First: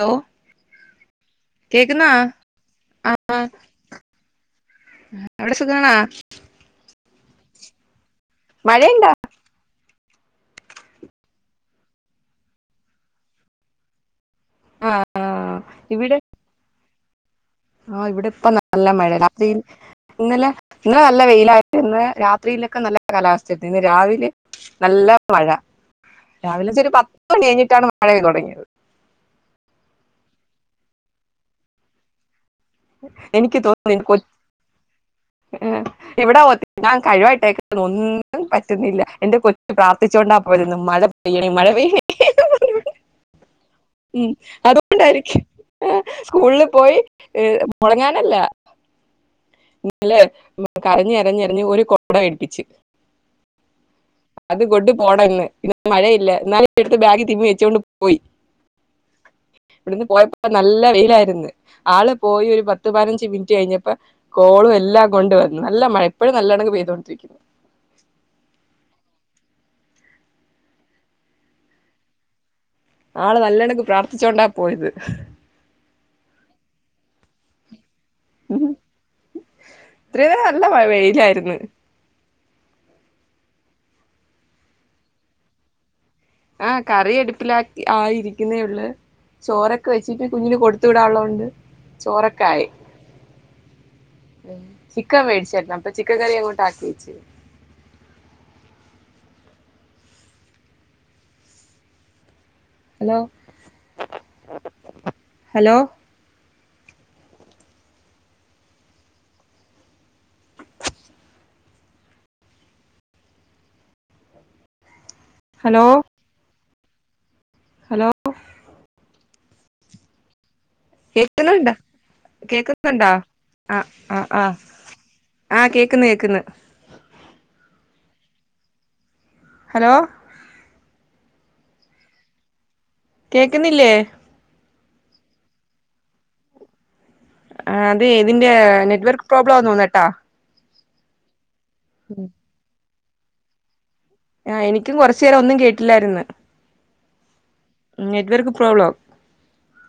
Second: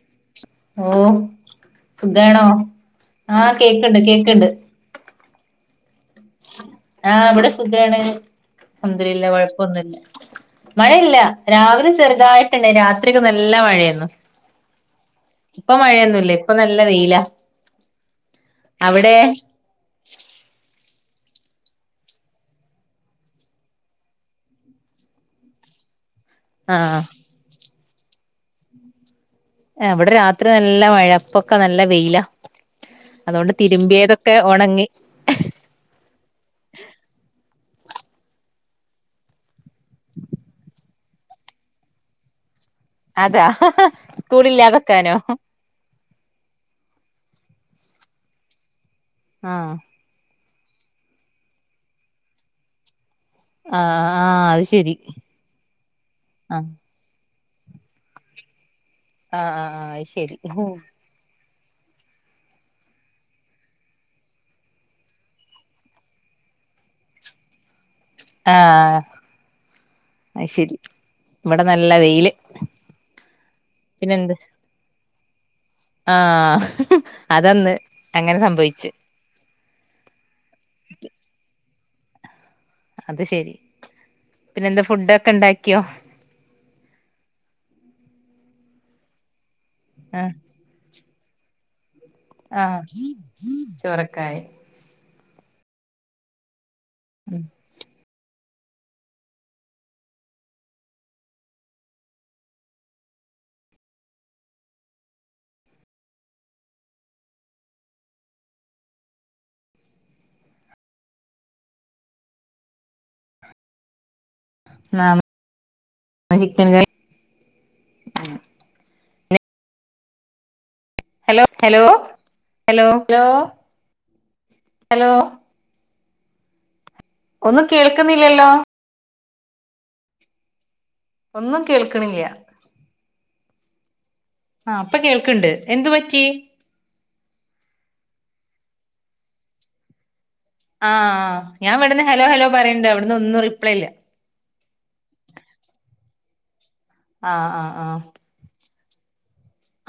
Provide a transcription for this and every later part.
Hello ഓ കേക്കുന്നാ സുഖാണോ ആ ആഹ് കേക്കണ്ട് കേക്കുണ്ട് അവിടെ സുഖണാ ആഹ് ഇവിടെ സുഖണ് മഴയുണ്ടോ അൽഹംദുലില്ലാ കുഴപ്പൊന്നുല്ല മഴയില്ല രാവിലെ ചെറുതായിട്ടുണ്ടയിരുന്നു രാത്രിക്ക് നല്ല മഴയെന്നു ഇപ്പ മഴയൊന്നുല്ല ഇപ്പൊ നല്ല വെയില ആഹ് ഇവിടെ ഇപ്പ നല്ല മഴ ഇന്നലെ ഇന്ന് നല്ല വെയിലായിട്ട് ഇന്ന് രാത്രിയിലൊക്കെ നല്ല കാലാവസ്ഥ ഇന്ന് രാവിലെ നല്ല മഴ രാവിലെ ച ഒരു ആഹ് പത്ത് മണി കഴിഞ്ഞിട്ടാണ് മഴ തുടങ്ങിയത് അവിടെ രാത്രി നല്ല മഴ ഇപ്പൊക്കെ നല്ല വെയില അതുകൊണ്ട് തിരുമ്പിയതൊക്കെ ഉണങ്ങി ആഹ് ഇവിടെത്തി ഞാൻ കഴിവായിട്ടേക്ക ഒന്നും പറ്റുന്നില്ല എന്റെ കൊച്ചു പ്രാർത്ഥിച്ചുക കൊണ്ടാ പോരുന്നു മഴ പെയ്യണെ മഴ പെയ്യണെ അതാ സ്കൂള് ഇല്ലതിക്കാനോ ഏഹ് സ്കൂളിൽ പോയി മുടങ്ങാനല്ല ആഹ് ഇല്ല കരഞ്ഞു കരഞ്ഞ് ഒരു കുട മേടിപ്പിച്ച് ആഹ് ആഹ് അത് അതുകൊണ്ട് ശരി പോണം ഇന്ന് മഴയില്ല ആഹ് ഇന്നാലും എടുത്തു ബാഗ് തിമ്മി വെച്ചോണ്ട് പോ - പോയി ആഹ് ആഹ് ആഹ് ഇവിടുന്ന് അത് ശരി പോയപ്പോ നല്ല വെയിലായിരുന്നു ആള് പോയി ഒരു പത്ത് പതിനഞ്ച് മിനിറ്റ് കഴിഞ്ഞപ്പോ കോളും എല്ലാം കൊണ്ട വന്നു നല്ല മഴ ഇപ്പോഴും നല്ലാണങ്ങ് പെയ്തൊടിരിക്കുന്നു ആഹ് അയ് ശരി ഇവിടെ നല്ല വെയില് ആള് നല്ലോണം പിന്നെന്ത് പ്രാർത്ഥിച്ചോണ്ടാ പോയത് ആഹ് അതന്ന് അങ്ങനെ സംഭവിച്ചു ഇത്രയ നേരം നല്ല വെയിലായിരുന്നു അത് ശെരി പിന്നെന്താ ഫുഡ ഒക്കെ ഉണ്ടാക്കിയോ ആഹ് കറി അടുപ്പിലാക്കി ആയിരിക്കുന്നേ ഉള്ളൂ ചോറൊക്കെ വെച്ചിട്ട് ആഹ് കുഞ്ഞിന് കൊടുത്ത കൊടുത്തു വിടാള്ളത്കൊണ്ട് ചോറക്കെ ആഹ് ചോറക്കായി ചിക്കൻ വേടിച്‌ര്ന്ന് അപ്പ ചിക്കൻ കറി അങ്ങോട്ട് ആക്കിവെച്ച് ഉം ഹലോ ഹലോ നാമ് ഹലോ ആ ചിക്കൻ കറി ഹലോ ഹലോ കേക്ക്ന്നുണ്ടോ ഹലോ ഹലോ കേക്ക്ന്നുണ്ടോ ഹലോ ആ ആ ആ ഹലോ ആ കേക്ക്ന്ന് കേക്ക്ന്ന് ഒന്നും കേൾക്കുന്നില്ലല്ലോ ഹലോ ഒന്നും കേൾക്ക്ണില്ല്യ കേക്ക്ന്നില്ലേ ആ ഇപ്പ കേൾക്ക്ണ്ട് എന്തു പറ്റി ആ അതെ ഇതിന്റെ നെറ്റ് വർക്ക് പ്രോബ്ലാന്ന് തോന്നെട്ടാ ആഹ് ഞാൻ ഇവട്ന്ന് ഹലോ ഹലോ പറീണ്ട് അവ്ട്ന്ന് ഒന്നും റിപ്ലൈ ഇല്ല. ആ എനിക്കും കൊർച് നേരം ഒന്നും കേട്ടില്ലായിര്ന്ന് ആഹ് ആഹ് ആഹ് നെറ്റ് വർക്ക് പ്രോബ്ല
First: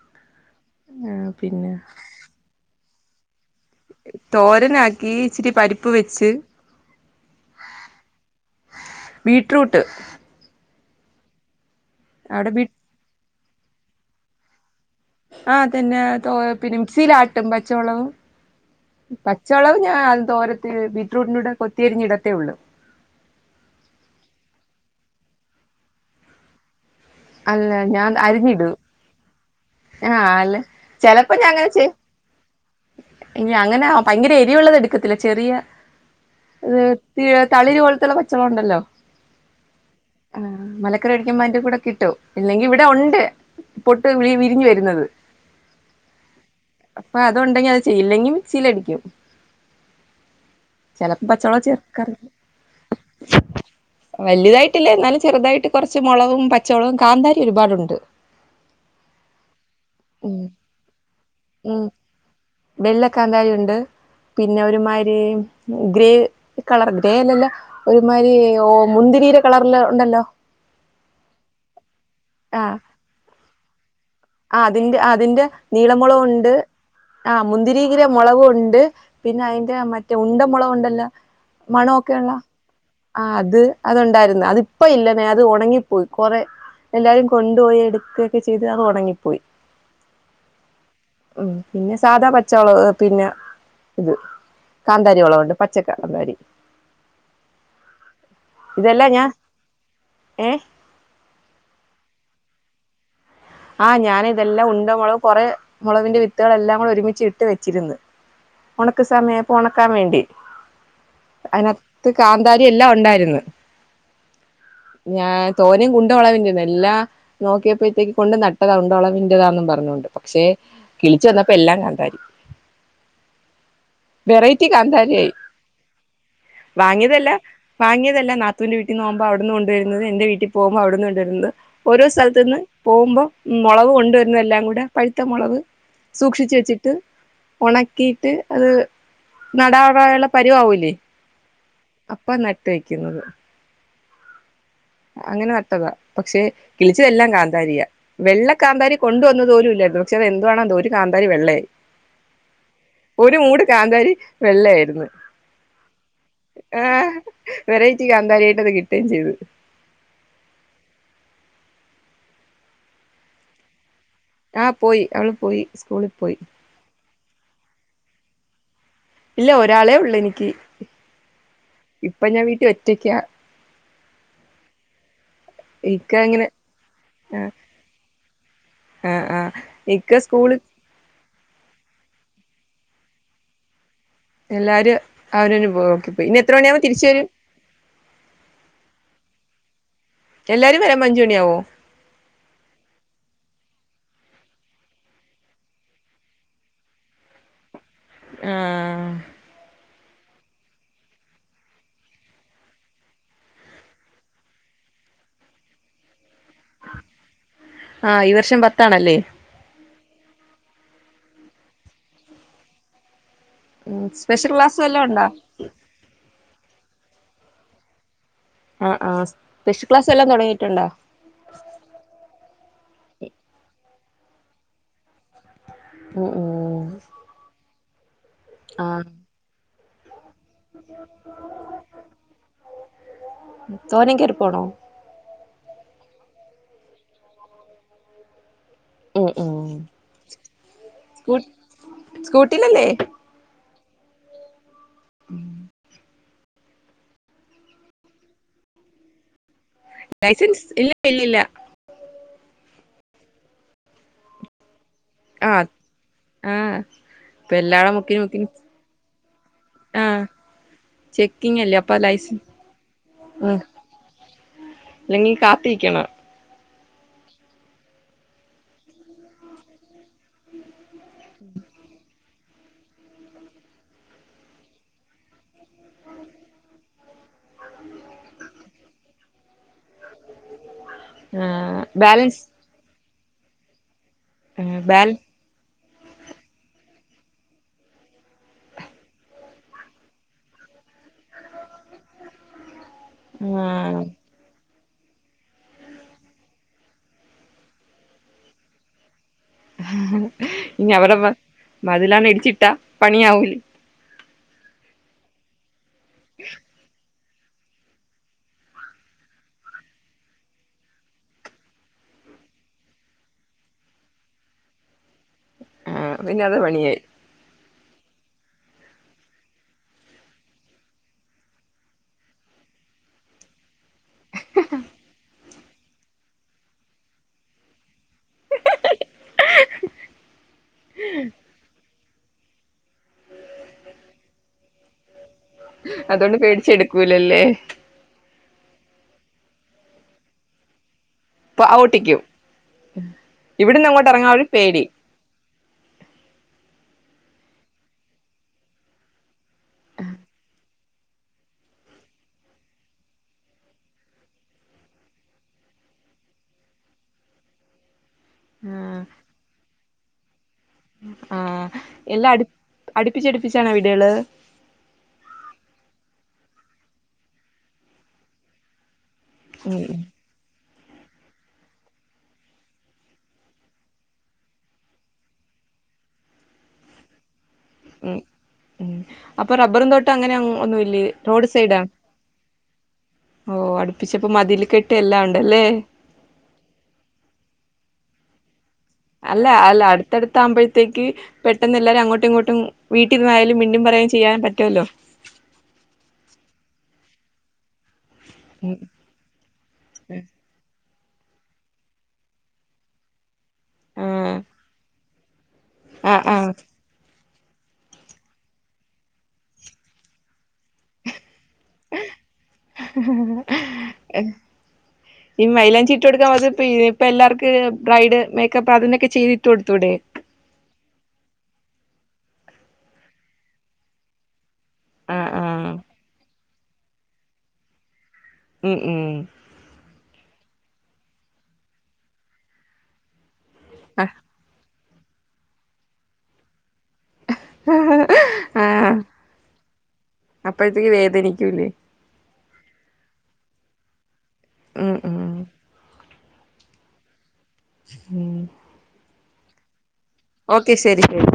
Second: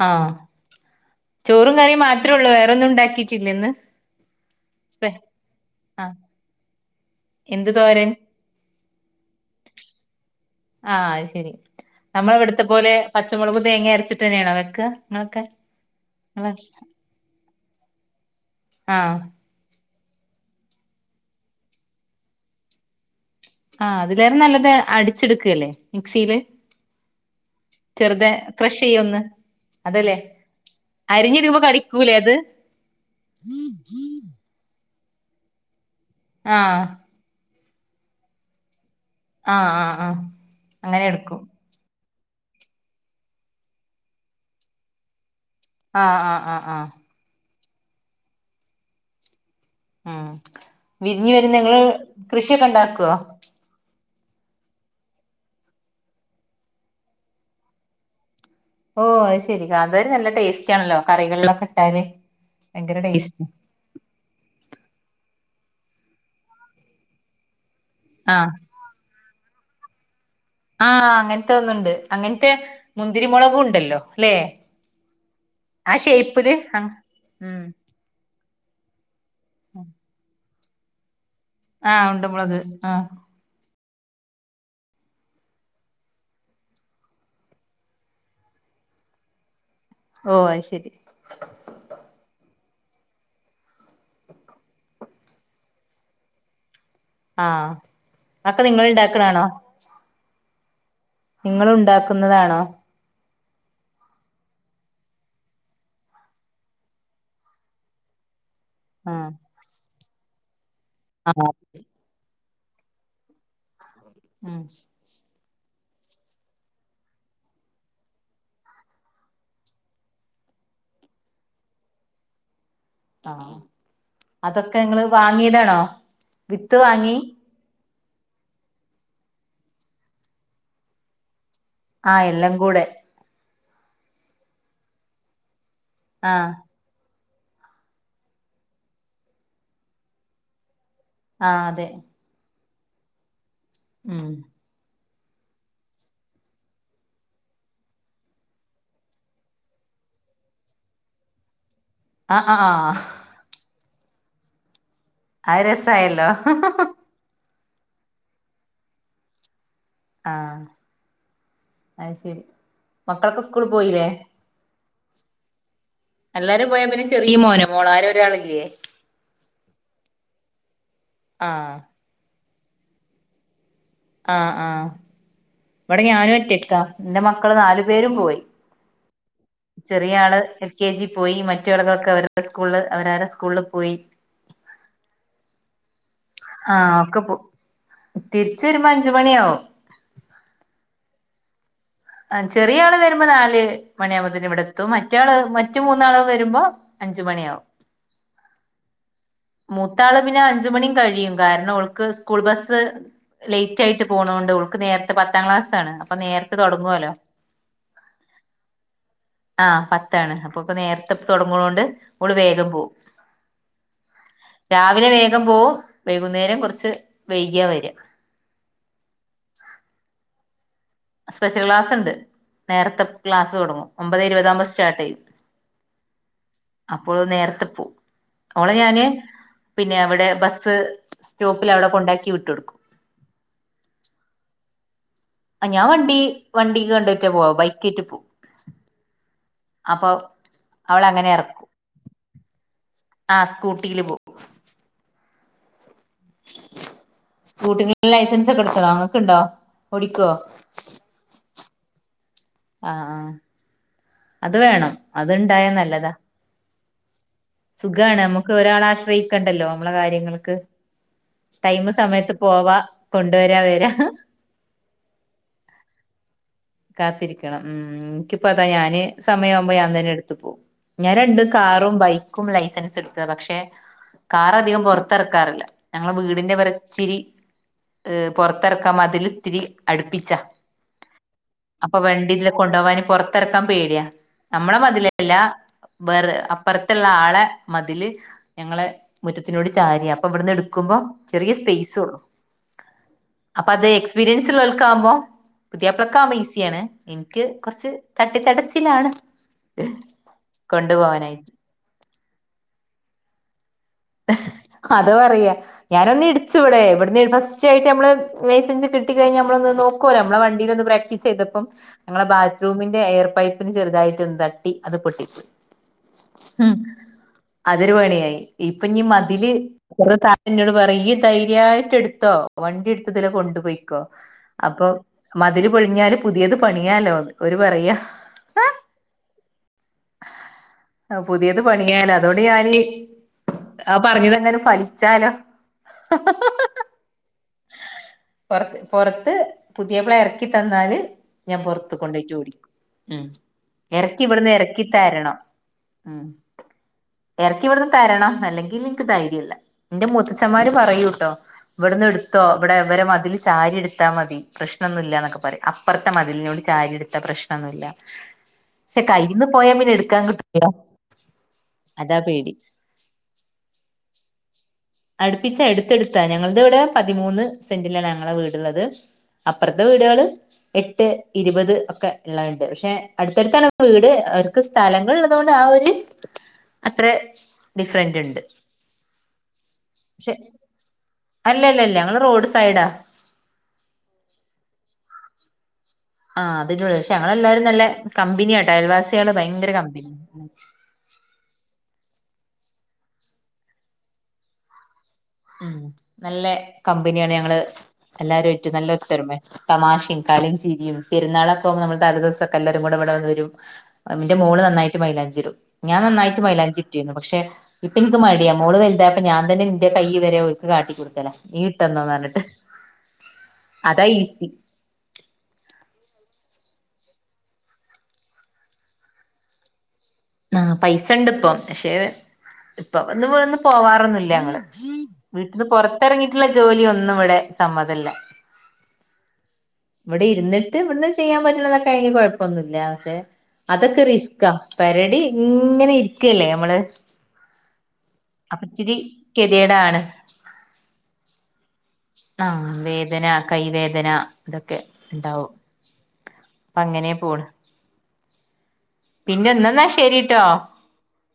ആഹ് പിന്നെ ചോറും കറിം മാത്രേ ഒള്ളൂ വേറൊന്നും ഇണ്ടാക്കിട്ടില്ലെ ഇന്ന് തോരനാക്കി ഇച്ചിരി പര്പ്പ് ആഹ് വെച്ച് എന്ത് തോരൻ ബീറ്റ്റൂട്ട് ആ അയ് ശരി നമ്മള അവിടെ ബീ ഇവട്ത്തെ പോല പച്ചമുളക് തേങ്ങ അരച്ചിട്ട് തന്നെണോ വെക്ക നിങ്ങളൊക്കെ ആ തന്നെ തോ നിങ്ങള് പിന്നെ മിക്സിയിലാട്ടും പച്ചമൊളവും ആഹ് പ പച്ച മൊളക് ഞാൻ തോരൻ ബീറ്റ്റൂട്ടിന്റുടെ കൊത്തിയരിഞ്ഞ ഇടത്തേ ഒള്ളു. ആ അതിലാറേ നല്ലത് അടിച്ചെടുക്കല്ലേ മിക്സിയില് അല്ല ചെറ്തെ ക്രഷയ്യ് ഒന്ന് ആ അതല്ലേ അല്ലെ ചെലപ്പം അരിഞ്ഞിടുമ്പോ ഞാങ്ങന ചെയ് കടിക്കൂലേ അത് ഇനി അങ്ങനെ ഭയങ്കര എരിവ് ഉള്ളത് എട് ക്കത്തില്ല ചെറിയ ആഹ് ത് തളിര് പോൽത്തുള്ള പച്ചമൊള ഇണ്ടല്ലോ ആഹ് ആഹ് ആഹ് അങ്ങനെ മലക്കറി എടുക്കും വേടിക്കുമ്പ അയ്ന്റെ കൂടെ കിട്ടും. ഇല്ലെങ്കി ഇവിടെ ഉണ്ട് പൊട്ട് വി വിരിഞ് വരുന്നത്. ആഹ് ആഹ് ആഹ് ആഹ് അപ്പൊ അത് ഉണ്ടെങ്കി അത് ചെയ്യും ഇല്ലെങ്കി മിക്സിയിലടിക്ക്യും. ഉം വിര്ഞ് വര്ന്നെ പച്ചമുളക് ഇങ്ങള് ചേർക്കാറില്ല കൃഷിയൊക്ക ഇണ്ടാക്കോ വല്തായിട്ടില്ല എന്നാലും ചെറുതായിട്ട് കോറച്ച് മൊളകും പച്ചമുളകും കാന്താരി ഒരുപാടുണ്ട്. ഓ അത് ശെരി കാ‍ന്താരി നല്ല ഉം ടെസ്റ്റാണല്ലോ കറികൾലൊക്ക ഉം ഇട്ടാല് ഭയങ്കര വെള്ള ടേസ് കാന്താരി ഉണ്ട് പിന്നെ ഒരുമാരി ഗ്രേ കളർ ഗ്രേ അല്ലല്ല ഒരുമാതിരി ആഹ് ഓ മുന്തിരീടെ കളർല് ഉണ്ടല്ലോ ആ അങ്ങൻത്തെ ഒന്ന് ഇണ്ട് അങ്ങൻത്തെ ആ മുന്തിരി മൊളകു ഇണ്ടല്ലോ. അല്ലെ ആ അതിന്റെ ആ അതിന്റെ നീള മൊളകു ഷേപ്പില് ഉണ്ട് ആ ആ ഉം മുന്തിരി [unintelligible] മൊളകു ഉണ്ട് പിന്നെ അയിന്റെ മറ്റേ ഉണ്ട മൊളക് ഉണ്ടല്ല ആഹ് മണൊക്കെ ഉള്ള ഉണ്ടമുളക് ആഹ് ആ അത് അത് ഉണ്ടായിര്ന്ന് അത് ഇപ്പ ഇല്ല നേർത്തെ ഒണങ്ങിപ്പോയി കൊറെ എല്ലാരും കൊണ്ടുപോയി എടുക്കക്കെ ചെയ്ത് അത് ഒണങ്ങി പോയി. ഓ അയ്ശരി ഉം പിന്നെ സാധാ പച്ചമുളക് പിന്നെ ഇത് കാന്താരി മൊളവ് ഉണ്ട് പച്ചക്കാന്താരി ആ ഒക്കെ ഇതെല്ലാം ഞാൻ നിങ്ങൾണ്ടാക്കണാണോ? ഏഹ് നിങ്ങള് ഉണ്ടാക്കുന്നതാണോ? ആഹ് ഞാൻ ഇതെല്ലാം ഉണ്ട മുളക് കുറെ മുളവിന്റെ വിത്തുകളെല്ലാം കൂടെ ഒരുമിച്ച് ഇട്ട് വെച്ചിരിന്ന് ഉണക്ക ആഹ് സമയ ആയപ്പൊ ഉണക്കാൻ വേണ്ടി ആഹ് അതിനക ത്ത് കാന്താരി എല്ലാം ഉണ്ടായിരുന്നു ഉം ഞാൻ തോനെയും [unintelligible] എല്ലാ നോക്കിയപ്പോഴത്തേക്ക് കൊണ്ട് നട്ടതാ ഉണ്ടോളകെന്റേതാന്ന് പറഞ്ഞോണ്ട് പക്ഷെ കിളിച്ചു വന്നപ്പോ എല്ലാം കന്താരി ആഹ് വെറൈറ്റി അതൊക്കെ നിങ്ങള് കാന്താരിയായി വാങ്ങിയതാണോ വിത്ത് വാങ്ങി വാങ്ങിയതല്ല വാങ്ങിയതല്ല നാത്തൂന്റെ വീട്ടന്ന് പൊമ്പോ അവിടുന്ന് കൊണ്ടുവരുന്നത് എന്റെ വീട്ടിൽ പോകുമ്പോ അവിടുന്ന് കൊണ്ടുവരുന്നത് ഓരോ ആഹ് സ്ഥലത്തു എല്ലാം നിന്ന് കൂടെ പോകുമ്പോ മുളവ് കൊണ്ടുവരുന്നതെല്ലാം കൂടെ പഴുത്ത മുളക് ആഹ് സൂക്ഷിച്ചു വെച്ചിട്ട് ഉണക്കിയിട്ട് അത് നടാറായാലുള്ള പരുവാവൂല്ലേ ആ അതെ അപ്പ നട്ട് വയ്ക്കുന്നത് ഉം അങ്ങനെ നട്ടതാ പക്ഷെ കിളിച്ചതെല്ലാം കാന്താരിയാ വെള്ള കാന്താരി കൊണ്ടുവന്ന പോലും ഇല്ല പക്ഷെ അത് എന്താണോ എന്തോ ഒരു കാന്താരി വെള്ളയായി ആഹാ ആഹ് ആഹ് ഒരു മൂട് കാന്താരി വെള്ള ആയിരുന്നു ആയ് രസായല്ലോ വെറൈറ്റി കാ‍ന്താരി ആയിട്ട് അത് കിട്ടുകയും ചെയ്തു ആഹ് അയ് ശരി മക്കളൊക്കെ സ്കൂള് പോയില്ലേ ആഹ് പോയി അവള് പോയി സ്കൂളിൽ പോയി എല്ലാരും പോയാ പിന്നെ ചെറിയ മോന മോളാ ആരോ ഒരാളില്ലേ ഇല്ല ഒരാളെ ഒള്ളു എനിക്ക് ആഹ് ഇപ്പൊ ഞാൻ വീട്ടിഒറ്റക്കാ ആഹ് ആഹ് ഇവിടെ ഇക്ക ഇങ്ങനെ ഞാനുംറ്റക്കാ എന്റെ ആഹ് മക്കള് നാലു പേരും പോയി ആഹ് ചെറിയ ഇക്ക് ആള് സ്കൂള് എൽ കെ ജി പോയി മറ്റുളള ഒക്കെ അവരുടെ സ്കൂളിൽ അവരരുടെ സ്കൂളിൽ പോയി എല്ലാരും അവര [unintelligible] ആഹ് ഒക്കെ പോം തിരിച്ചരുമ്പോ അഞ്ചു മണിയാവും എല്ലാരും വരുമ്പോ അഞ്ചുമണി ആവോ ചെറിയ ആള് വരുമ്പോ നാല് മണിയാകുമ്പോത്തേന് ഇവിടെ എത്തും മറ്റാള് മറ്റ മൂന്നാള് വരുമ്പോ അഞ്ചു മണിയാവും ആഹ് മൂത്താള് പിന്നെ അഞ്ചു മണിയും കഴിയും കാരണം ഓൾക്ക് സ്കൂൾ ബസ് ലേറ്റ് ആയിട്ട് പോണൊണ്ട് ഓൾക്ക് നേരത്തെ പത്താം ക്ലാസാണ് അപ്പൊ നേരത്തെ തുടങ്ങോല്ലോ ആഹ് ഈ വർഷം പത്താണല്ലേ ആഹ് പത്താണ് അപ്പൊക്കെ നേരത്തെ തൊടങ്ങണൊണ്ട് ഓള് വേഗം പോവും ഉം സ്പെഷ്യൽ ക്ലാസ് വല്ലോം രാവിലെ ഉണ്ടോ വേഗം പോവും വൈകുന്നേരം കുറച്ച് വൈകിയ വരാ ആഹ് ആഹ് സ്പെഷ്യൽ ക്ലാസ് എല്ലാം തുടങ്ങിയിട്ടുണ്ടോ സ്പെഷ്യൽ ക്ലാസ് ഉണ്ട് നേരത്തെ ക്ലാസ് തുടങ്ങും ഒമ്പത് ഇരുപതാകുമ്പോ സ്റ്റാർട്ട് ചെയ്യും ഉം ഉം അപ്പോ നേരത്തെ പോവും അവളെ ഞാന് ആഹ് പിന്നെ അവിടെ ബസ്സ് സ്റ്റോപ്പിൽ അവിടെ കൊണ്ടാക്കി വിട്ട് കൊടുക്കും ഉം തോനേം കേറി പോണോ ആഹ് ഞാൻ വണ്ടി വണ്ടികൊണ്ടേറ്റാ പോവാ ബൈക്കേറ്റ് പോവും ഉം ഉം അപ്പൊ അവളെ അങ്ങനെ എറക്കും സ്കൂട്ടിയിലല്ലേ ആഹ് സ്കൂട്ടിയില് പോവും ഉം സ്കൂട്ടിക് ലൈസൻസ് ഒക്കെ എടുത്തണോ ഇങ്ങക്ക്‌ണ്ടോ ലൈസൻസ് ഇല്ല ഇല്ലല്ല ആഹ് അത് വേണം ആഹ് അത്ണ്ടായാ നല്ലതാ ആഹ് ഇപ്പ എല്ലാടെ സുഖാണ് മുക്കിന് മുക്കിന് നമുക്ക് ഒരാളെ ആശ്രയിക്കണ്ടല്ലോ നമ്മളെ ആഹ് കാര്യങ്ങൾക്ക് ചെക്കിങ് അല്ലേ ടൈമ് അപ്പൊ സമയത്ത് ലൈസൻസ് പോവാ ഉം കൊണ്ടുവരാ വരാ അല്ലെങ്കിൽ കാത്തിരിക്കണം കാത്തിരിക്കണം ഉം ഇൻക്കിപ്പം അതാ ഞാന് സമയാവുമ്പോ ഞാൻ തന്നെ എടുത്തു പോവും ഞാൻ രണ്ട് കാറും ബൈക്കും ലൈസൻസ് എടുത്തത് പക്ഷെ കാറ് അധികം പുറത്തിറക്കാറില്ല ഞങ്ങളെ വീടിന്റെ വറച്ചിരി പുറത്തിറക്കാൻ മതിൽ ഇത്തിരി അടുപ്പിച്ചാ ആഹ് അപ്പൊ വണ്ടി ബാലൻസ് ഇതിലെ കൊണ്ടോവാൻ പൊറത്തിറക്കാൻ പേടിയാ നമ്മളെ ആഹ് ബാല മതിലല്ലാ വേറെ അപ്പുറത്തുള്ള ആളെ മതില് ഞങ്ങളെ മുറ്റത്തിനോട് ചാരിയ അപ്പൊ ഇവിടെന്ന് എടുക്കുമ്പോ ചെറിയ സ്പേസ ഉള്ളു ഉം അപ്പൊ അത് എക്സ്പീരിയൻസ് ഉള്ളോൽക്കാവുമ്പോ പുതിയ്യാപ്ലക്ക് ആത് ഈസിയാണ് ഇൻക്ക് കുറച്ച് തട്ടിത്തടച്ചിലാണ് ഇനി അവര്ടെ കൊണ്ടുപോവാനായിട്ട് മതിലണ് ഇടിച്ചിട്ടാ പണിയാവൂലെ അത് പറയാ ഞാന് ഒന്ന് ഇടിച്ചു ഇവിടെ ഇവിട്ന്ന് ഫസ് റ്റായിട്ട് നമ്മള് ലൈസൻസ് കിട്ടി കഴിഞ്ഞാ നമ്മളൊന്ന് നോക്കോല്ലോ നമ്മളെ വണ്ടിൽ ഒന്ന് പ്രാക്ടീസ് ചെയ്തപ്പം ഞങ്ങളെ ബാത്റൂമിന്റെ എയർ പൈപ്പിന് ചെറുതായിട്ട് ഒന്ന് തട്ടി അത് പൊട്ടി പോയി ആഹ് പിന്നെ അത് പണിയായി അതൊരു പണിയായി ഇപ്പൊ ഇഞ്ഞി മതില് അപ്പുറത്തെ താത്തന്നോട് പറയും ഇയ്യ് ധൈര്യയിട്ട് എടുത്തോ വണ്ടി എടുത്ത് ഇതിലെ കൊണ്ടുപോയി ക്കോ അപ്പൊ മതില് പൊളിഞ്ഞാല് പുതിയത് പണിയാലോ ഓര് പറയാ [inaudible] ആഹ് പുതിയത് പണിയാനാ അതോണ്ട് ഞാന് ആഹ് പറഞ്ഞത് അങ്ങട് ഫലിച്ചാലോ അതോണ്ട് പേടിച്ചെടുക്കൂലല്ലേ പൊറത്ത് പൊറത്ത് പുതിയപ്പള എറക്കി തന്നാല് ഞാൻ ഇപ്പൊ പൊറത്ത് ഓട്ടിക്കും കൊണ്ടോയിട്ട് ഓടിക്കും ഉം ഇവിടുന്ന് അങ്ങോട്ട് എറക്കി എറങ്ങാൻ ഒരു ഇവിടുന്ന് പേടി എറക്കി തരണം ഉം എറക്കി ഇവിടുന്ന് തരണം അല്ലെങ്കിൽ എനിക്ക് ധൈര്യല്ല ഇന്റെ മുത്തച്ഛന്മാര് പറയൂട്ടോ ഇവിടുന്ന് എടു ത്തോ ഇവിടെ ഇവരെ മതിൽ ചാരി എടുത്താൽ മതി പ്രശ്നൊന്നും ഇല്ലാന്നൊക്കെ പറയും അപ്പറത്തെ മതിലിനോട് ചാരി എടുത്ത പ്രശ് കാണൂല ആഹ് പക്ഷെ കയ്യ്ന്ന് പോയാ പിന്നെ എടുക്കാൻ കി ആഹ് എല്ലാം അട് അടുപ്പിച്ചടുപ്പിച്ചാണോ വീടുകള്? അട്പ്പിച്ച് എടുത്ത് എടുത്താ ഞങ്ങൾത് ഇവടെ പതിമൂന്ന് സെന്റിലാണ് ഞങ്ങളെ വീടുള്ളത് ഉം അപ്പർത്തെ വീടാള് എട്ട്, ഇരുപത് ഒക്കെ ഇള്ളഹ്ണ്ട് പക്ഷെ അടുത്തടുത്താണ് വീട് അവർക്ക് സ്ഥലങ്ങൾ ഇള്ളതുകൊണ്ട് ആഹ് ഒരു അത്ര ഉം ഡിഫറന്റ് ഇണ്ട് അപ്പൊ റബ്ബറും തോട്ടം അങ്ങനെ ഒന്നും ഇല്ലേ റോഡ് സൈഡാ? അല്ലല്ലല്ല ഞങ്ങള് റോഡ് സൈഡാ ഓഹ് അടുപ്പിച്ചപ്പോ മതില് കെട്ട് എല്ലാം ഉണ്ടല്ലേ ആഹ് അതിന്റെ ഉള്ളില് പക്ഷേ ഞങ്ങളെല്ലാരും നല്ലേ കമ്പനിയാട്ടോ അയൽ വാ അല്ല അല്ല അട്ത്തടു ത്താമ്പഴത്തേക്ക് പെട്ടെന്ന് എല്ലാരും അങ്ങോട്ടും ഇങ്ങോട്ടും വീട്ടിരുന്നായാലും മിണ്ടിം പറയും ചെയ്യാൻ പറ്റുല്ലോ ഉം നല്ല കമ്പനിയാണ് ഞങ്ങള് എല്ലാരും ആയിട്ട് ഉം നല്ല ഒത്തൊരുമേ തമാഷിം കളീം ചിരിയും പെരുന്നാളക്കെ നമ്മള് തലെ ദിവസം ഒക്കെ എല്ലാരും കൂടെ ഇവിടെ വരും ഇന്റെ ഉം മോള് നന്നായിട്ട് മൈലാഞ്ചിടും ഞാൻ ആഹ് നന്നായിട്ട് ആഹ് മൈലാഞ്ചി ഇട്ടീന്നു പക്ഷെ ഇപ്പ ഇൻക്ക് മടിയാ മോള് വൽതായപ്പോ ഞാൻ തന്നെ [unintelligible] കൈ വരെ ഒൽക്ക് കാട്ടിക്കൊടുക്കലാ ഈ ഇട്ടന്നോന്ന് ന്നർഞ്ട്ട് അതാ ഈസി [inaudible] ഈ മൈലാഞ്ചി ഇട്ട് കൊടുക്കാം അത് പിന്നെ ഇപ്പ എല്ലാർക്ക് ബ്രൈഡ് മേക്കപ്പ് അതിനൊക്കെ ചെയ്ത് ഇട്ട് കൊടുത്തൂടെ ആഹ് പൈസ ഇണ്ട് ഇപ്പം പക്ഷെ ഇപ്പ വന്ന് വന്ന് പോവാറൊന്നും ഇല്ല ഞങ്ങള് ആഹ് വീട്ട്ന്ന് ആഹ് പൊറത്തെറങ്ങിട്ട്ള്ള ജോലി ഒന്നും ഇവടെ സമ്മതല്ല ഉം ഉം ഇവടെ ഇര്ന്നിട്ട് ഇവട്ന്ന് ചെയ്യാൻ പറ്റ്ണതൊക്കെണെങ്കി കൊഴപ്പൊന്നുല്ല പക്ഷെ അതൊക്കെ ആഹ് റിസ്കാ പെരടി ഇങ്ങനെ ഇരിക്കല്ലേ ഞമ്മള് അപ്പ ഇച്ചിരി കെദ്യേടാണ്. അപ്പഴത്തേക്ക് വേദനിക്കൂലെ? ആഹ് വേദന കൈവേദന ഇതൊക്കെ ഉം ഉം ഇണ്ടാവും അങ്ങനെ പോണ് ഉം പിന്നെ എന്തന്നാ ശരി ഓക്കെ ശരി ശരി